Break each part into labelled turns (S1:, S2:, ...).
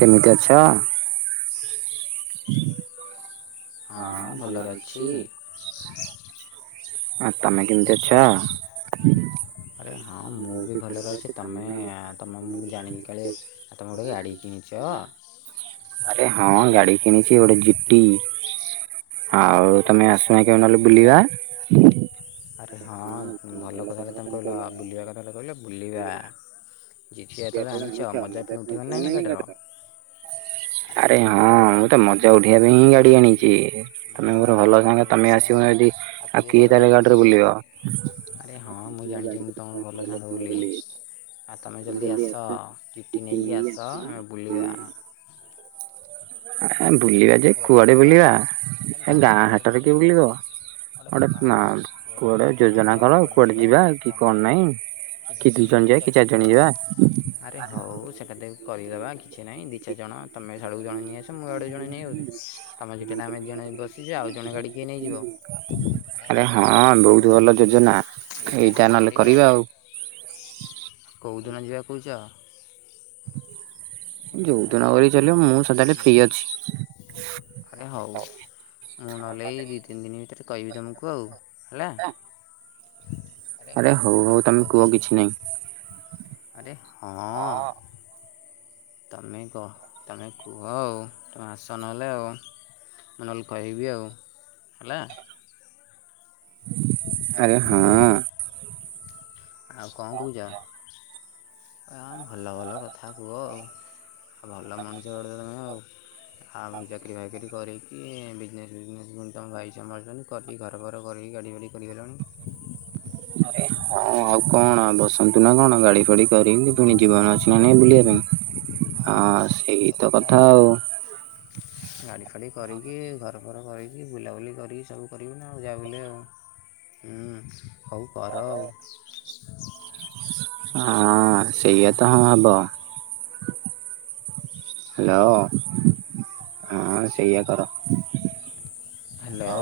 S1: କେମତି ଅଛ? ହଁ ଭଲରେ ଅଛି। ଆ ତମେ କେମତି ଅଛ?
S2: ଆରେ ହଁ ମୁଁ ବି ଭଲରେ ଅଛି ତମେ ତମେ ମୁଁ ଜାଣିଲି କାଳେ ତମେ ଗୋଟେ ଗାଡ଼ି କିଣିଛ?
S1: ଆରେ ହଁ ଗାଡି କିଣିଛି ଗୋଟେ ଜିଟି। ଆଉ ତମେ ଆସୁନ କେବେ ନହେଲେ ବୁଲିବା।
S2: ଆରେ ହଁ ଭଲ କଥାଟା ତମେ କହିଲ ବୁଲିବା କଥାଟା କହିଲ ବୁଲିବା। ଜିଫିଆର ଏଥର
S1: ଯେତେବେଳେ
S2: ଆଣିଛ ମଜା ପୁଣି
S1: ତ ଉଠିବ ନା
S2: ଉଠେଇବାନାନାହିଁ
S1: ନାଇଁ
S2: ଗାଡ଼ିର।
S1: ଗାଡିର? ଆରେ ହଁ ମୁଁ ତ ମଜା ଉଠେଇବା ପାଇଁ ହିଁ ଗାଡି ଆଣିଛି। ତମେ ମୋର ଭଲ ସାଙ୍ଗ ତମେ ଆସିବ ଏଠି ଆଉ କିଏ ତାହା ହେଲେ ଗାଡ଼ିରେ ବୁଲେଇବ।
S2: ଆରେ ହଁ ମୁଁ ଜାଣିଛି ମୁ ତୁମର ଭଲ ସାଙ୍ଗ ବୋଲି ଆଉ ତୁମେ ଜଲ୍ଦି ଆସ। ଟିଟି ନେଇକି ଆସ ଆମେ ବୁଲିବା।
S1: ଆ ବୁଲିବା ଯେ କୁଆଡେ ବୁଲିବା ଏ ଗାଁ ହାଟରେ କିଏ ବୁଲିବ।
S2: ଗୋଟେ
S1: ଅଡେ ଆ କୁଆଡେ ଯୋଜନା କର କୁଆଡେ ଯିବା କି କଣ ନାହିଁ କି ଦିଇ ଜଣ ଯାଇ କି ଚାର ଜଣ ଯିବା।
S2: ଆରେ ହଉ ସେଟା ଦେ କରେଇଦେବା କିଛି ନାହିଁ ଦି ଚାର ଜଣ ତମେ ସେ ଆଡକୁ ଜଣେ ନେଇ ଆସ ମୁଁ ଆଡକୁ ଜଣେ ନେଉ ବି ତମେ ସେଟି ନା ଆମେ ଜଣ ବସିଯିବା ଆଉ ଜଣେ ଗାଡି କିଏ ନେଇଯିବ।
S1: ଆରେ ହଁ ବହୁତ ଭଲ ଯୋଜନା ଏଇଟା ନହେଲେ କରିବା ଆଉ।
S2: କୋଉ ଦିନ ଯିବା କହୁଛ?
S1: ଯୋଉ ଦିନ ଗଲେ ଚାଲିବ ମୁଁ ସଦାବେଳେ ଫ୍ରି ଅଛି।
S2: ହଉ। ମୁଁ ନହେଲେ ଦୁଇ ତିନି ଦିନ ଭିତରେ କହିବି ତୁମକୁ ଆଉ ହେଲା।
S1: ଆରେ ହଉ ହଉ ତମେ କୁହ କିଛି ନାହିଁ।
S2: ଆରେ ହଁ। ତମେ କହ ତମେ କୁହ ଆଉ ତମେ ଆସ ନହେଲେ ଆଉ। ମୁଁ ନହେଲେ କହବି ଆଉ ହେଲା।
S1: ଆରେ ହଁ।
S2: ଆଉ କଣ କହୁଛ ଭଲ ଭଲ କଥା କୁହ। ଭଲ ମଣିଷ ଗୋଟେ ତମେ ଆଉ ଚାକିରି ଫାକିରି କରି ଇଏ ବିଜନେସ୍ ଫିଜନେସ୍ ଯେ ତମ ଭାଇ ସମ୍ଭାଳଛନ୍ତି କରିକି ଘର ଫର କରିକି ଗାଡ଼ି ଫାଡ଼ି କରିଗଲଣି।
S1: ହଁ ଆଉ କଣ ବସ ନା କଣ ଗାଡି ଫାଡି କରିବି ପୁଣି ଜୀବନ ଅଛି ନା ନାଇଁ ବୁଲିବା ପାଇଁ। ହଁ ସେଇତ କଥା ଆଉ।
S2: [inaudible] ଗାଡ଼ି ଫାଡ଼ି କରିକି ଘର ଫର କରିକି ବୁଲାବୁଲି କରିକି ସବୁ କରିବୁନା ଆଉ ଯା ହଉ।
S1: ହର
S2: ଆଉ।
S1: [inaudible] ହଁ
S2: ସେଇଆ ତ
S1: ସେଇଆତ ହଁ
S2: ହବ।
S1: ଭଲ। ହ୍ୟାଲୋ।
S2: ହଁ ସେଇ କର ହ୍ୟାଲୋ।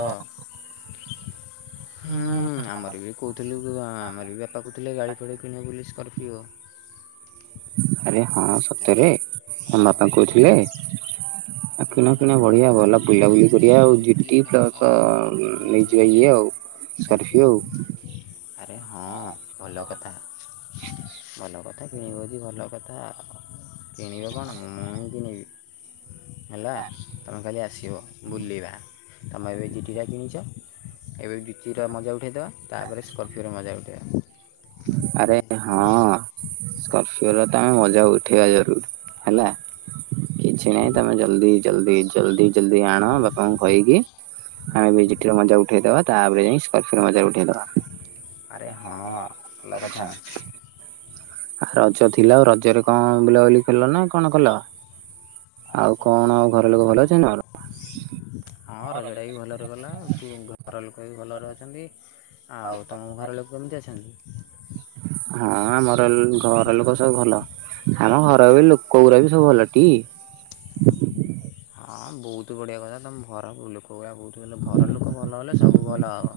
S2: ହୁଁ ଆମର ବି କହୁଥିଲୁ ଆମର ବି ବାପା କହୁଥିଲେ ଗାଡ଼ି ଫାଡ଼ି କିଣିବେ ବୋଲି ସ୍କର୍ପିଓ।
S1: ଆରେ ହଁ ସତରେ ମ ବାପା କହୁଥିଲେ। କିଣ କିଣ ବଢ଼ିଆ ଭଲ ବୁଲାବୁଲି କରିବା ଆଉ ଜିଟି ପ୍ଲସ୍ ନେଇଯିବା ଇଏ ଆଉ କରଫ୍ୟୁ ଆଉ [inaudible]
S2: ଆରେ ହଁ ଭଲ କଥା ଭଲ [inaudible] ହେଲା ତମେ ଖାଲି ଆସିବ ବୁଲିବା ତମେ ଏବେ ଏଟିକା କିଣିଛ। ଏବେ ବି କ୍ଵ ମଜା ଉଠାଇ ଦେବା ତାପରେ ସ୍କର୍ପିଓର ମଜା ଉଠେଇବା
S1: ଆରେ ହଁ ସ୍କର୍ପିଓର ତ
S2: ତୁମେ
S1: ଆମେ ମଜା
S2: ଉଠାଇବା
S1: ଉଠେଇବା
S2: ଜରୁରୀ
S1: ଜରୁର।
S2: ହେଲା
S1: ହାଲୋ। କିଛି ନାହିଁ
S2: ତୁମେ
S1: ତମେ
S2: ଜଲ୍ଦି
S1: ଜଲ୍ଦୀ
S2: ଜଲ୍ଦି
S1: ଜଲ୍ଦୀ
S2: ଜଲ୍ଦି
S1: ଜଲ୍ଦୀ
S2: ଜଲ୍ଦି
S1: ଜଲ୍ଦୀ ଆଣ
S2: ଲୋକଙ୍କୁ
S1: ବାପାଙ୍କୁ କହିକି। ଆମେ ବି ର ମଜା ଉଠେଇଦେବା ତାପରେ ଯାଇ ସ୍କର୍ପିଓ ମଜା ଉଠେଇଦବା।
S2: ଆରେ ହଁ ଭଲ କଥା।
S1: ରଜ ଥିଲା ଆଉ ରଜରେ କଣ ବୁଲାବୁଲି ଖଲ ନା କଣ କଲ? ଆଉ କଣ ଘର ଲୋକ ଭଲ ଅଛନ୍ତି?
S2: ହଁ ରଜଟା ବି ଭଲରେ ଗଲା ଘର ଲୋକ ବି ଭଲରେ ଅଛନ୍ତି। ଆଉ ତମ ଘର ଲୋକ କେମିତି ଅଛନ୍ତି?
S1: ହଁ ଆମର ଘର ଲୋକ ସବୁ ଭଲ। ଆମ ଘରବି ଲୋକ ଗୁରାକ ବି ସବୁ ଭଲଟି।
S2: ହଁ ବହୁତ ବଢ଼ିଆ କଥା ତମେ ଘର ଲୋକ ଗୁଡ଼ାକ ବହୁତ ଭଲ ଘର ଲୋକ ଭଲ ହେଲେ ସବୁ ଭଲ ହେବ।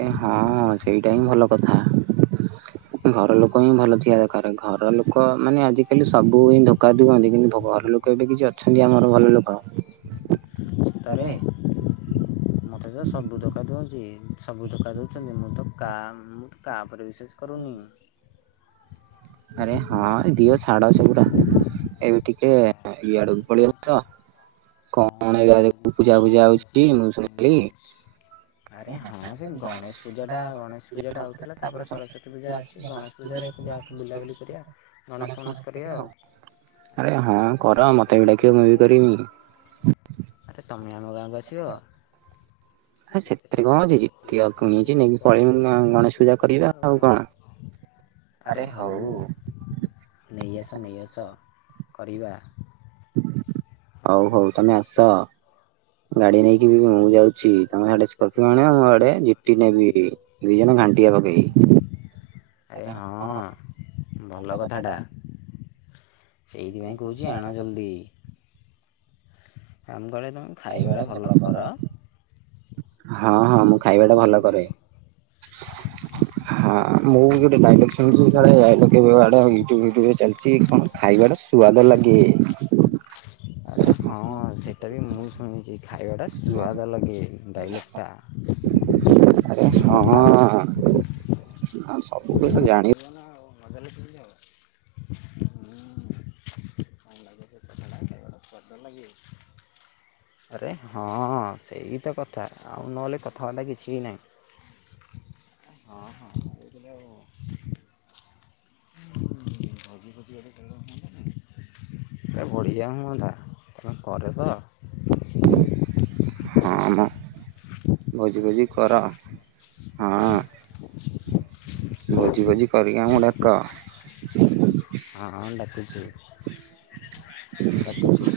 S1: ଆରେ ହଁ ସେଇଟା ହିଁ ଭଲ କଥା। ଘର ଲୋକ ହିଁ ଭଲ ଥିବା ଦରକାର ଘର ଲୋକ ମାନେ ଆଜିକାଲି ସବୁ ହିଁ ଧୋକା ଦିଅନ୍ତି କିନ୍ତୁ ଘର ଲୋକ ଏବେ କିଛି ଅଛନ୍ତି ଆମର ଭଲ ଲୋକ
S2: ତରେ
S1: ଆରେ
S2: [inaudible] ମତେ ତ ସବୁ ଧୋକା ଦିଅନ୍ତି ସବୁ ଧୋକା ଦଉଛନ୍ତି ମୁଁ ତ କା ମୁଁ କା ଉପରେ ବିଶ୍ୱାସ କରୁନି।
S1: ଆରେ ହଁ
S2: ତୁ
S1: ଦିଅ
S2: ଛାଡ଼
S1: ଛାଡ
S2: ସେ
S1: ସେଗୁରା
S2: କଥା
S1: ଏବେ ଟି ଏ
S2: ଇଆଡ଼କୁ
S1: ଇଆଡକୁ
S2: ପଳେଇ ଆସ
S1: ପଳିଆସ ତ କଣ ଏଗା ପୂଜା ଫୂଜା ହୋଉଛି ମୁଁ ଶୁ ଏଇ
S2: ଆରେ ହଁ ସେ
S1: ଗଣେଶ
S2: ଗଣେଶ୍ ପୂଜାଟା
S1: ଗଣେଶ
S2: ଗଣେଶ୍
S1: ପୂଜାରେ
S2: ପୂଜାଟା
S1: ହଉଥିଲା
S2: ଆଉଥୁଲା ତାପରେ
S1: ସରସ୍ୱତୀ
S2: ସରସ୍ଵତୀ ପୂଜା
S1: ଅଛି
S2: ଅସି
S1: ଗଣେଶ
S2: ଗଣେଶ୍ ପୂଜାରେ
S1: ପୂଜା
S2: ଯାଇକି
S1: ଗଣେଶ
S2: ବୁଲାବୁଲି କରିବା ଗଣସ୍ ଫଣସ୍ କରିବା ଆଉ।
S1: ଆରେ ହଁ କର ମତେ ବି ଡାକିବ ମୁଁ ବି କରିବି।
S2: ଆରେ ତୁମେ ଆମ ଗାଁକୁ ଆସିବ।
S1: ହଁ ସେଥିରେ କଁ ଅଛି ଜିତି କଁ ହେଇଛି ନେଇକି ପଳେଇବି ଗଣେଶ୍ ପୂଜା କରିବା ଆଉ କଁ।
S2: ଆରେ ହୋଉ ନେଇ ଆସ ନେଇ ଆସ କରିବା।
S1: ହୋଉ ହୋଉ ତମେ ଆସ। ଗାଡି ନେଇକି ବି ମୁଁ ଯାଉଛି ତମେ ହ୍ୟାଡେ ସ୍କର୍ପିଓ ଆଣିବ ମୁଁ ୟାଡେ ଜିଟି ନେବି। ଦି ଜଣ ଘାଣ୍ଟିଆ ପକେଇକି।
S2: ଆରେ ହଁ ଭଲ କଥାଟା। ସେଇଥିପାଇଁ କହୁଛି ଆଣା ଜଲ୍ଦି। କମ କଲେ ତମେ ଖାଇବା ଟା ଭଲ କର।
S1: ହଁ ହଁ ମୁଁ ଖାଇବା ଟା ଭଲ କରେ। ହଁ ମୁଁ ବି ଗୋଟେ ଡାଇଲଗ୍ ଶୁଣିଛି କାଳେ କେବେଆଡେ ୟୁଟୁବ୍ ଫ୍ୟୁୟୁବ୍ ରେ ଚାଲିଛି କଣ ଖାଇବା ସୁଆଦ ଲଗେ।
S2: ଆରେ ହଁ ସେଟା ବି ମୁଁ ଶୁଣିଚି। ଖାଇବାଟା ସୁଆଦ ଲାଗେ ଡାଇଲକ୍ଟା।
S1: ଆରେ ହଁ ହଁ ସବୁ କଥା ଜାଣି
S2: ତାଲେ ଯାଅ ହୁଁ କଣ ଲାଗେ ସେ କଥାଟା ଖାଇବାଟା ସ୍ୱାଦ ଲାଗେ। ଆରେ ହଁ ସେଇ ତ କଥା ଆଉ ନହେଲେ କଥାବାର୍ତ୍ତା କିଛି ବି ନାହିଁ। ହଁ ହଁ। ଭାଜିି ପତି ଗଲେ ଖେଳ ହୁଅନ୍ତାନି। ଏ ବଢ଼ିଆ ହୁଅନ୍ତା କରେତ?
S1: ହଁମ ଭୋଜି ଫୋଜି କର ହଁ। ଭୋଜି ଫୋଜି କରିକି
S2: କରିବା
S1: ଆମୁକୁ
S2: ଆମର
S1: ଡାକ।
S2: ତ ହଁ ଡାକୁଚୁ ଡାକୁଚୁ।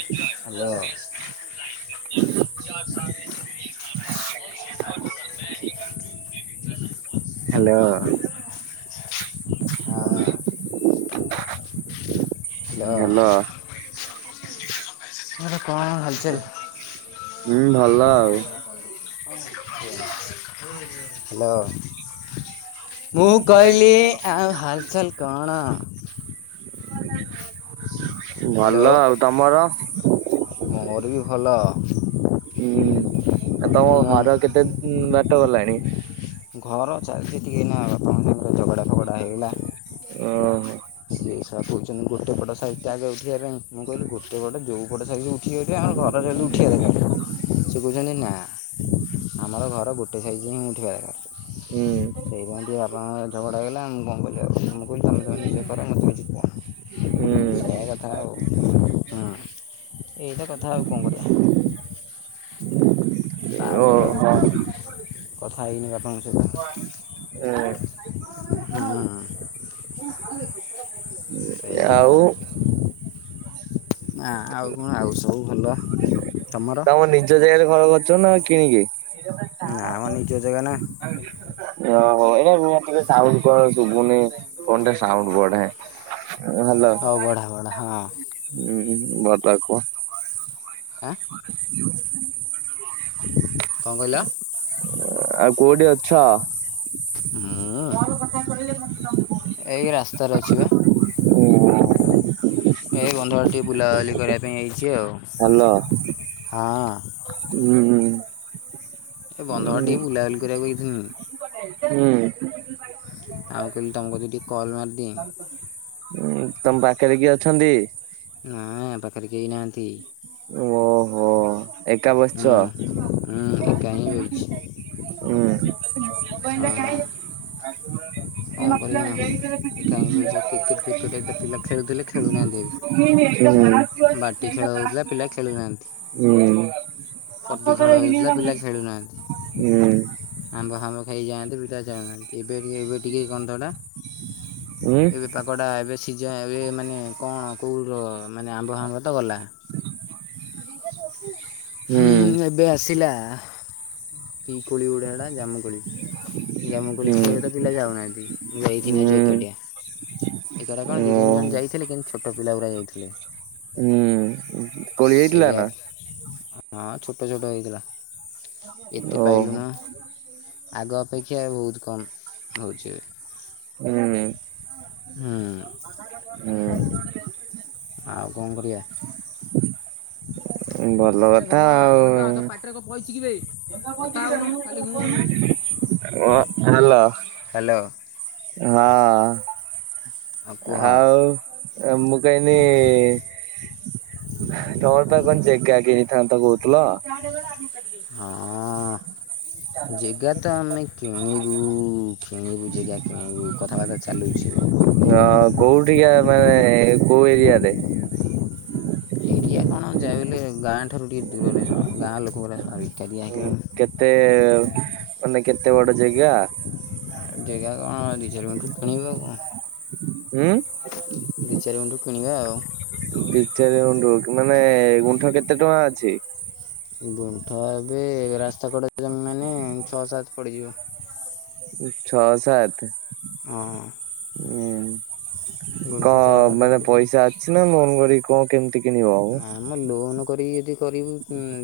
S1: ହାଲୋ। ହ୍ୟାଲୋ
S2: [unintelligible] ହଁ। Hello
S1: hello.
S2: ତମର କଣ ହାଲ୍ ଚାଲ୍?
S1: ହୁଁ ଭଲ ଆଉ
S2: ହାଲୋ। ମୁଁ କହିଲି ଆଉ ହାଲ୍ଚାଲ୍ କଣ? ହ୍ୟାଲୋ
S1: ଭଲ ଆଉ ତମର?
S2: ମୋର ବି ଭଲ।
S1: ଉଁ ଆଉ ତମ ଘର କେତେ ବାଟ ଗଲାଣି?
S2: ଘର ଚାଲି ଛି ଟିକେ ଏଇନା ବାପା ମାନିଙ୍କର ଝଗଡ଼ା
S1: ଓହୋ।
S2: ସିଏ ସା କହୁଛନ୍ତି ଗୋଟେ ପଟ ସାଇହି ଟା ଆଗେ ଉଠିବା ପାଇଁ ମୁଁ କହିଲି ଗୋଟେ ପଟ ଯୋଉ ପଟ ସାଇଟି ଉ ଝିଅଟି ଆମର ଘର ସେଠୁ ଉଠିବା ଦର୍କାର୍। ସେ କହୁଛନ୍ତି ନା ଆମର ଘର ଗୋଟେ ସାଇଜି ହିଁ ଉଠିବା ଦରକାର।
S1: ହୁଁ
S2: ସେଇପାଇ ଟିକେ ବାପା ଝଗଡା ହେଇଗଲା [unintelligible] [inaudible] [unintelligible] [inaudible] ସେଇା
S1: ହୁଁ
S2: କଥା ଆଉ ହୁଁ ଏଇଟା କଥା ଆଉ କଣ କରିବା। ତାପରେ ଆଉ
S1: ଓହୋ।
S2: କଥା ହେଇନି ବାପା ଙ୍କ ସହିତ
S1: ହୁଁ
S2: ହଁ ହଁ।
S1: [unintelligible]
S2: ସେୟା ଆଉ। ନା ଆଉ କଣ ଆଉ ସବୁ ଭଲ। ତମର
S1: ତମ ନିଜ ଜାଗାରେ ଘର କରିଚ ନା ଆଉ କିଣିକି?
S2: ନା ଆମ ନିଜ ଜାଗା ନା।
S1: ଓହୋ ଏଇଟା ଟିକେ ସାଉଣ୍ଡ କଣ ଶୁଭୁନି ଫୋନ୍ ଟିକେ ସାଉଣ୍ଡ ବଢ଼ାଏ।
S2: ହଉ ବଢ଼ା ବଢ଼ା ହଁ।
S1: ହୁଁ ହୁଁ ବତାକ
S2: ଆଁ କଣ କହିଲ?
S1: ଆ କୋଉଠି ଅଛ?
S2: ମୁଁ ଏଇ ରାସ୍ତାରେ ଅଛି ବା। ଏଇ ବନ୍ଧବାଟେ ଟିକେ ବୁଲାବୁଲି କରିବା ପାଇଁ ଆଇଚି ଆଉ
S1: ହାଲୋ।
S2: ହଁ।
S1: ହୁଁ ହୁଁ।
S2: ଏ ବନ୍ଧା ଟିକେ ବୁଲାବୁଲି କରିବାକୁ ଆଇଥିଲି।
S1: ହୁଁ।
S2: ଆଉେ କହିଲି ତମକୁ ଟିକେ କଲ୍ ମାରିଦିଏ।
S1: ହୁଁ ତମ ପାଖରେ କିଏ ଅଛନ୍ତି?
S2: ନା ଆମ ପାଖରେ କେହି ନାହାନ୍ତି।
S1: ଓ ହୋ।
S2: ହଁ ହଁ ଏକା ହିଁ ବଇଚି।
S1: ହୁଁ
S2: ହଁ
S1: [unintelligible]
S2: [unintelligible] କଣ କରମି କାହିଁ କ୍ରିକେଟ ଫ୍ରିକେଟ୍ ଏତ ପିଲା ଖେଳୁଥିଲେ ଖେଳୁନାହାନ୍ତି ଏ ବାଟି ଖେଳ ହଉଥିଲା ପିଲା ଖେଳୁନାହାନ୍ତି।
S1: ହଁ
S2: ପଟି ଖେଳ
S1: [unintelligible]
S2: ହେଉଥିଲା ପିଲା ଖେଳୁନାହାନ୍ତି
S1: ଉଁ ହୁଁ।
S2: ଆମ୍ବ ଫାମ୍ବ ଖାଇଯାଆନ୍ତେ ବିଟା ଚାଣଁନାହାନ୍ତି ଏବେ ଟିକେ ଏବେ ଟିକିେ କଣ ଟା [unintelligible]
S1: ଏ
S2: ଏବେ ପାଗଟା ଏବେ ସିଜ ଏବେ ମାନେ କଣ କୋଉ ର ମାନେ ଆମ୍ବ ଫାମ୍ବ ତ ଗଲା। ହୁଁ ଏବେ ଆସିଲା ଏ କୋଳି ଗୁଡ଼େ ହେଡ଼ା ଜାମୁକୋଳି। ଜାମୁ କୋଳି
S1: ହୁଁ
S2: ଖାଇବା ଟା ପିଲା ଯାଉନାହାନ୍ତି ମୁଁ ଯାଇଥିଲି
S1: ହୁଁ
S2: ଏକାଠିଆ। ଏଟା କଣ
S1: ଓ
S2: ଦିଇ ତିନି ଜଣ ଯାଇଥିଲେ କିନ୍ତୁ ଛୋଟ ପିଲା ଗୋରା ଯାଇଥିଲେ।
S1: ହୁଁ କୋଳି ହେଇଥିଲା
S2: ସେୟା
S1: ନା
S2: ହଁ ଛୋଟ ଛୋଟ ହେଇଥିଲା। ଏତେ
S1: ଓହୋ
S2: ପାଇଲୁନୁ ଆଗ ଅପେକ୍ଷା ବହୁତ କମ୍ ହେଉଛି ଏବେ।
S1: ହୁଁ।
S2: ହୁଁ।
S1: ହୁଁ।
S2: ଆଉ କଣ କରିଆ?
S1: ଭଲ କଥା ଆଉ।
S2: ରେ କ ଫଇଚି କିିବେ
S1: [inaudible] ଅ ହେଲା।
S2: ହ୍ୟାଲୋ।
S1: ହଁ,
S2: ହଁ କୁହ ହଁ।
S1: ଆଉ ଆ ମୁ କାଇନି ତମର ପା କଣ ଚେ କାଗେ ହେଇଥାନ୍ତ କହୁଥିଲ।
S2: ହଁ। ଜେଗା ତ ଆମେ କିଣିବୁ କିଣିବୁ ଜେଗା କିଣିବୁ କଥାବାର୍ତ୍ତା ଚାଲୁଛି।
S1: ଅ କୋଉଠିକା ମାନେ କୋଉ ଏରିଆରେ?
S2: ଏରିଆ କଣ ଯାଇଲେ ଗାଁ ଠାରୁ ଟିକେ ଦୂରରେ ହଁ ଗାଁ ଲୋକ ଗୁରା। [unintelligible]
S1: ହୁଁ କେତେ ମାନେ କେତେ ବଡ ଜେଗା?
S2: ଜେଗା କଣ ରିଜର୍ମେନ୍ଟ ରୁ କିଣିବୁ ଆଉ କଣ।
S1: ଉଁ
S2: ଦି, ଚାରି ଗୁଣ୍ଠୁ କିଣିବା ଆଉ।
S1: ଦି ଚାରି ଗୁଣ୍ଠୁ, କି ମାନେ ଗୁଣ୍ଠ କେତେ ଟଙ୍କା ଅଛି?
S2: ବୁଣ୍ଠ ଏବେ ରାସ୍ତା କଡ଼ ଜମି ମାନେ ଛଅ ସାତ ପଡ଼ିଯିବ।
S1: ଛଅ, ସାତ।
S2: ହଁ
S1: ହୁଁ,
S2: ଗୁଣ୍ଠ ଛଅ
S1: କଣ
S2: ସାତ
S1: ମାନେ
S2: ପଡ଼ିଯିବ
S1: ପଇସା କିଛି ନାଇଁ ମନ କରିକି କହୁ କେମିତି କିଣିବ ଆଉ?
S2: ଆମ ଲୋନ୍ କରିକି ଯଦି କରିବୁ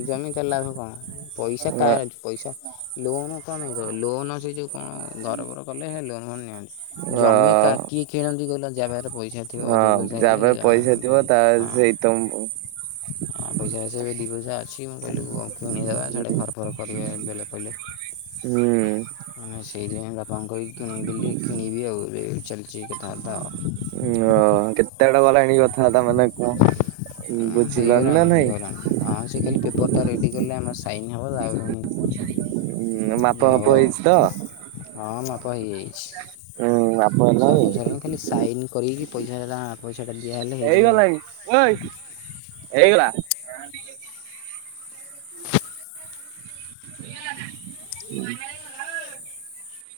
S2: ଜମି ତ ଲାଭ କଣ? ପଇସା
S1: ଅ
S2: ତାର ଅଛି, ପଇସା ଲୋନ୍ କମେଇ ଲୋନ୍ ସେ ଯେଉ କଣ ଘରବର କଲେ ହେ ଲୋନ ନିଅନ୍ତି।
S1: ଅ
S2: ଜମି କା କିଏ କିଣନ୍ତି କହିଲ? ଜା ପାଖରେ ପଇ ଥିବ
S1: ହଁ
S2: ଅଧିକା ପଇସା ହେଇଗଲେ [unintelligible]
S1: ତୁମ୍ବୁ
S2: [unintelligible] ପଇସା ଆସେଵେ ଦି ପଇସା ଆଛି ମୁଁ କହିଲି କିୁଣିଦବା ସେଇଆଟେ ଘର ଫର କରିବେ ବେଳ ପଇଲେ।
S1: ହୁଁ।
S2: ମାନେ ସେଇଥିପାଇଁ ବାପାଙ୍କୁ କହିକି କିଣେଇଦେଲି, କିଣିବି ଆଉ ରେଟ୍ ଚାଲିଛି କଥାବାର୍ତ୍ତା ଆଉ।
S1: ଓ କେତେ ବାଟ ଗଲାଣି କଥା ବାର୍ତ୍ତା ମାନେ କଣ ବୁଝିଲଣି ନା
S2: ହେଇଗଲାଣି
S1: ନାଇଁ?
S2: ହେଇଗଲାଣି ହଁ ସେ କାଲି ପେପରଟା ରେଡ଼ି କଲେ ଆମର ସାଇନ ହବ, ତାପରେ
S1: ଉଁ
S2: ପୁଣି
S1: ମାପ
S2: ଇଏ
S1: ଫାପ
S2: ହବ,
S1: ହେଇଛି ତ?
S2: ହଁ ମାପ ହେଇଯାଇଛି।
S1: ହୁଁ ବାପ
S2: ସବୁ
S1: ହେଲାଣି?
S2: ସରଣି ଖାଲି ସାଇନ୍ କରିକି ପଇସାଟା ପଇସାଟା ଦିଆହେଲେ ହେଇଯିବ
S1: ହେଇଗଲାଣି ଓଏ
S2: ଆଉ।
S1: ହେଇଗଲା। [inaudible] [inaudible]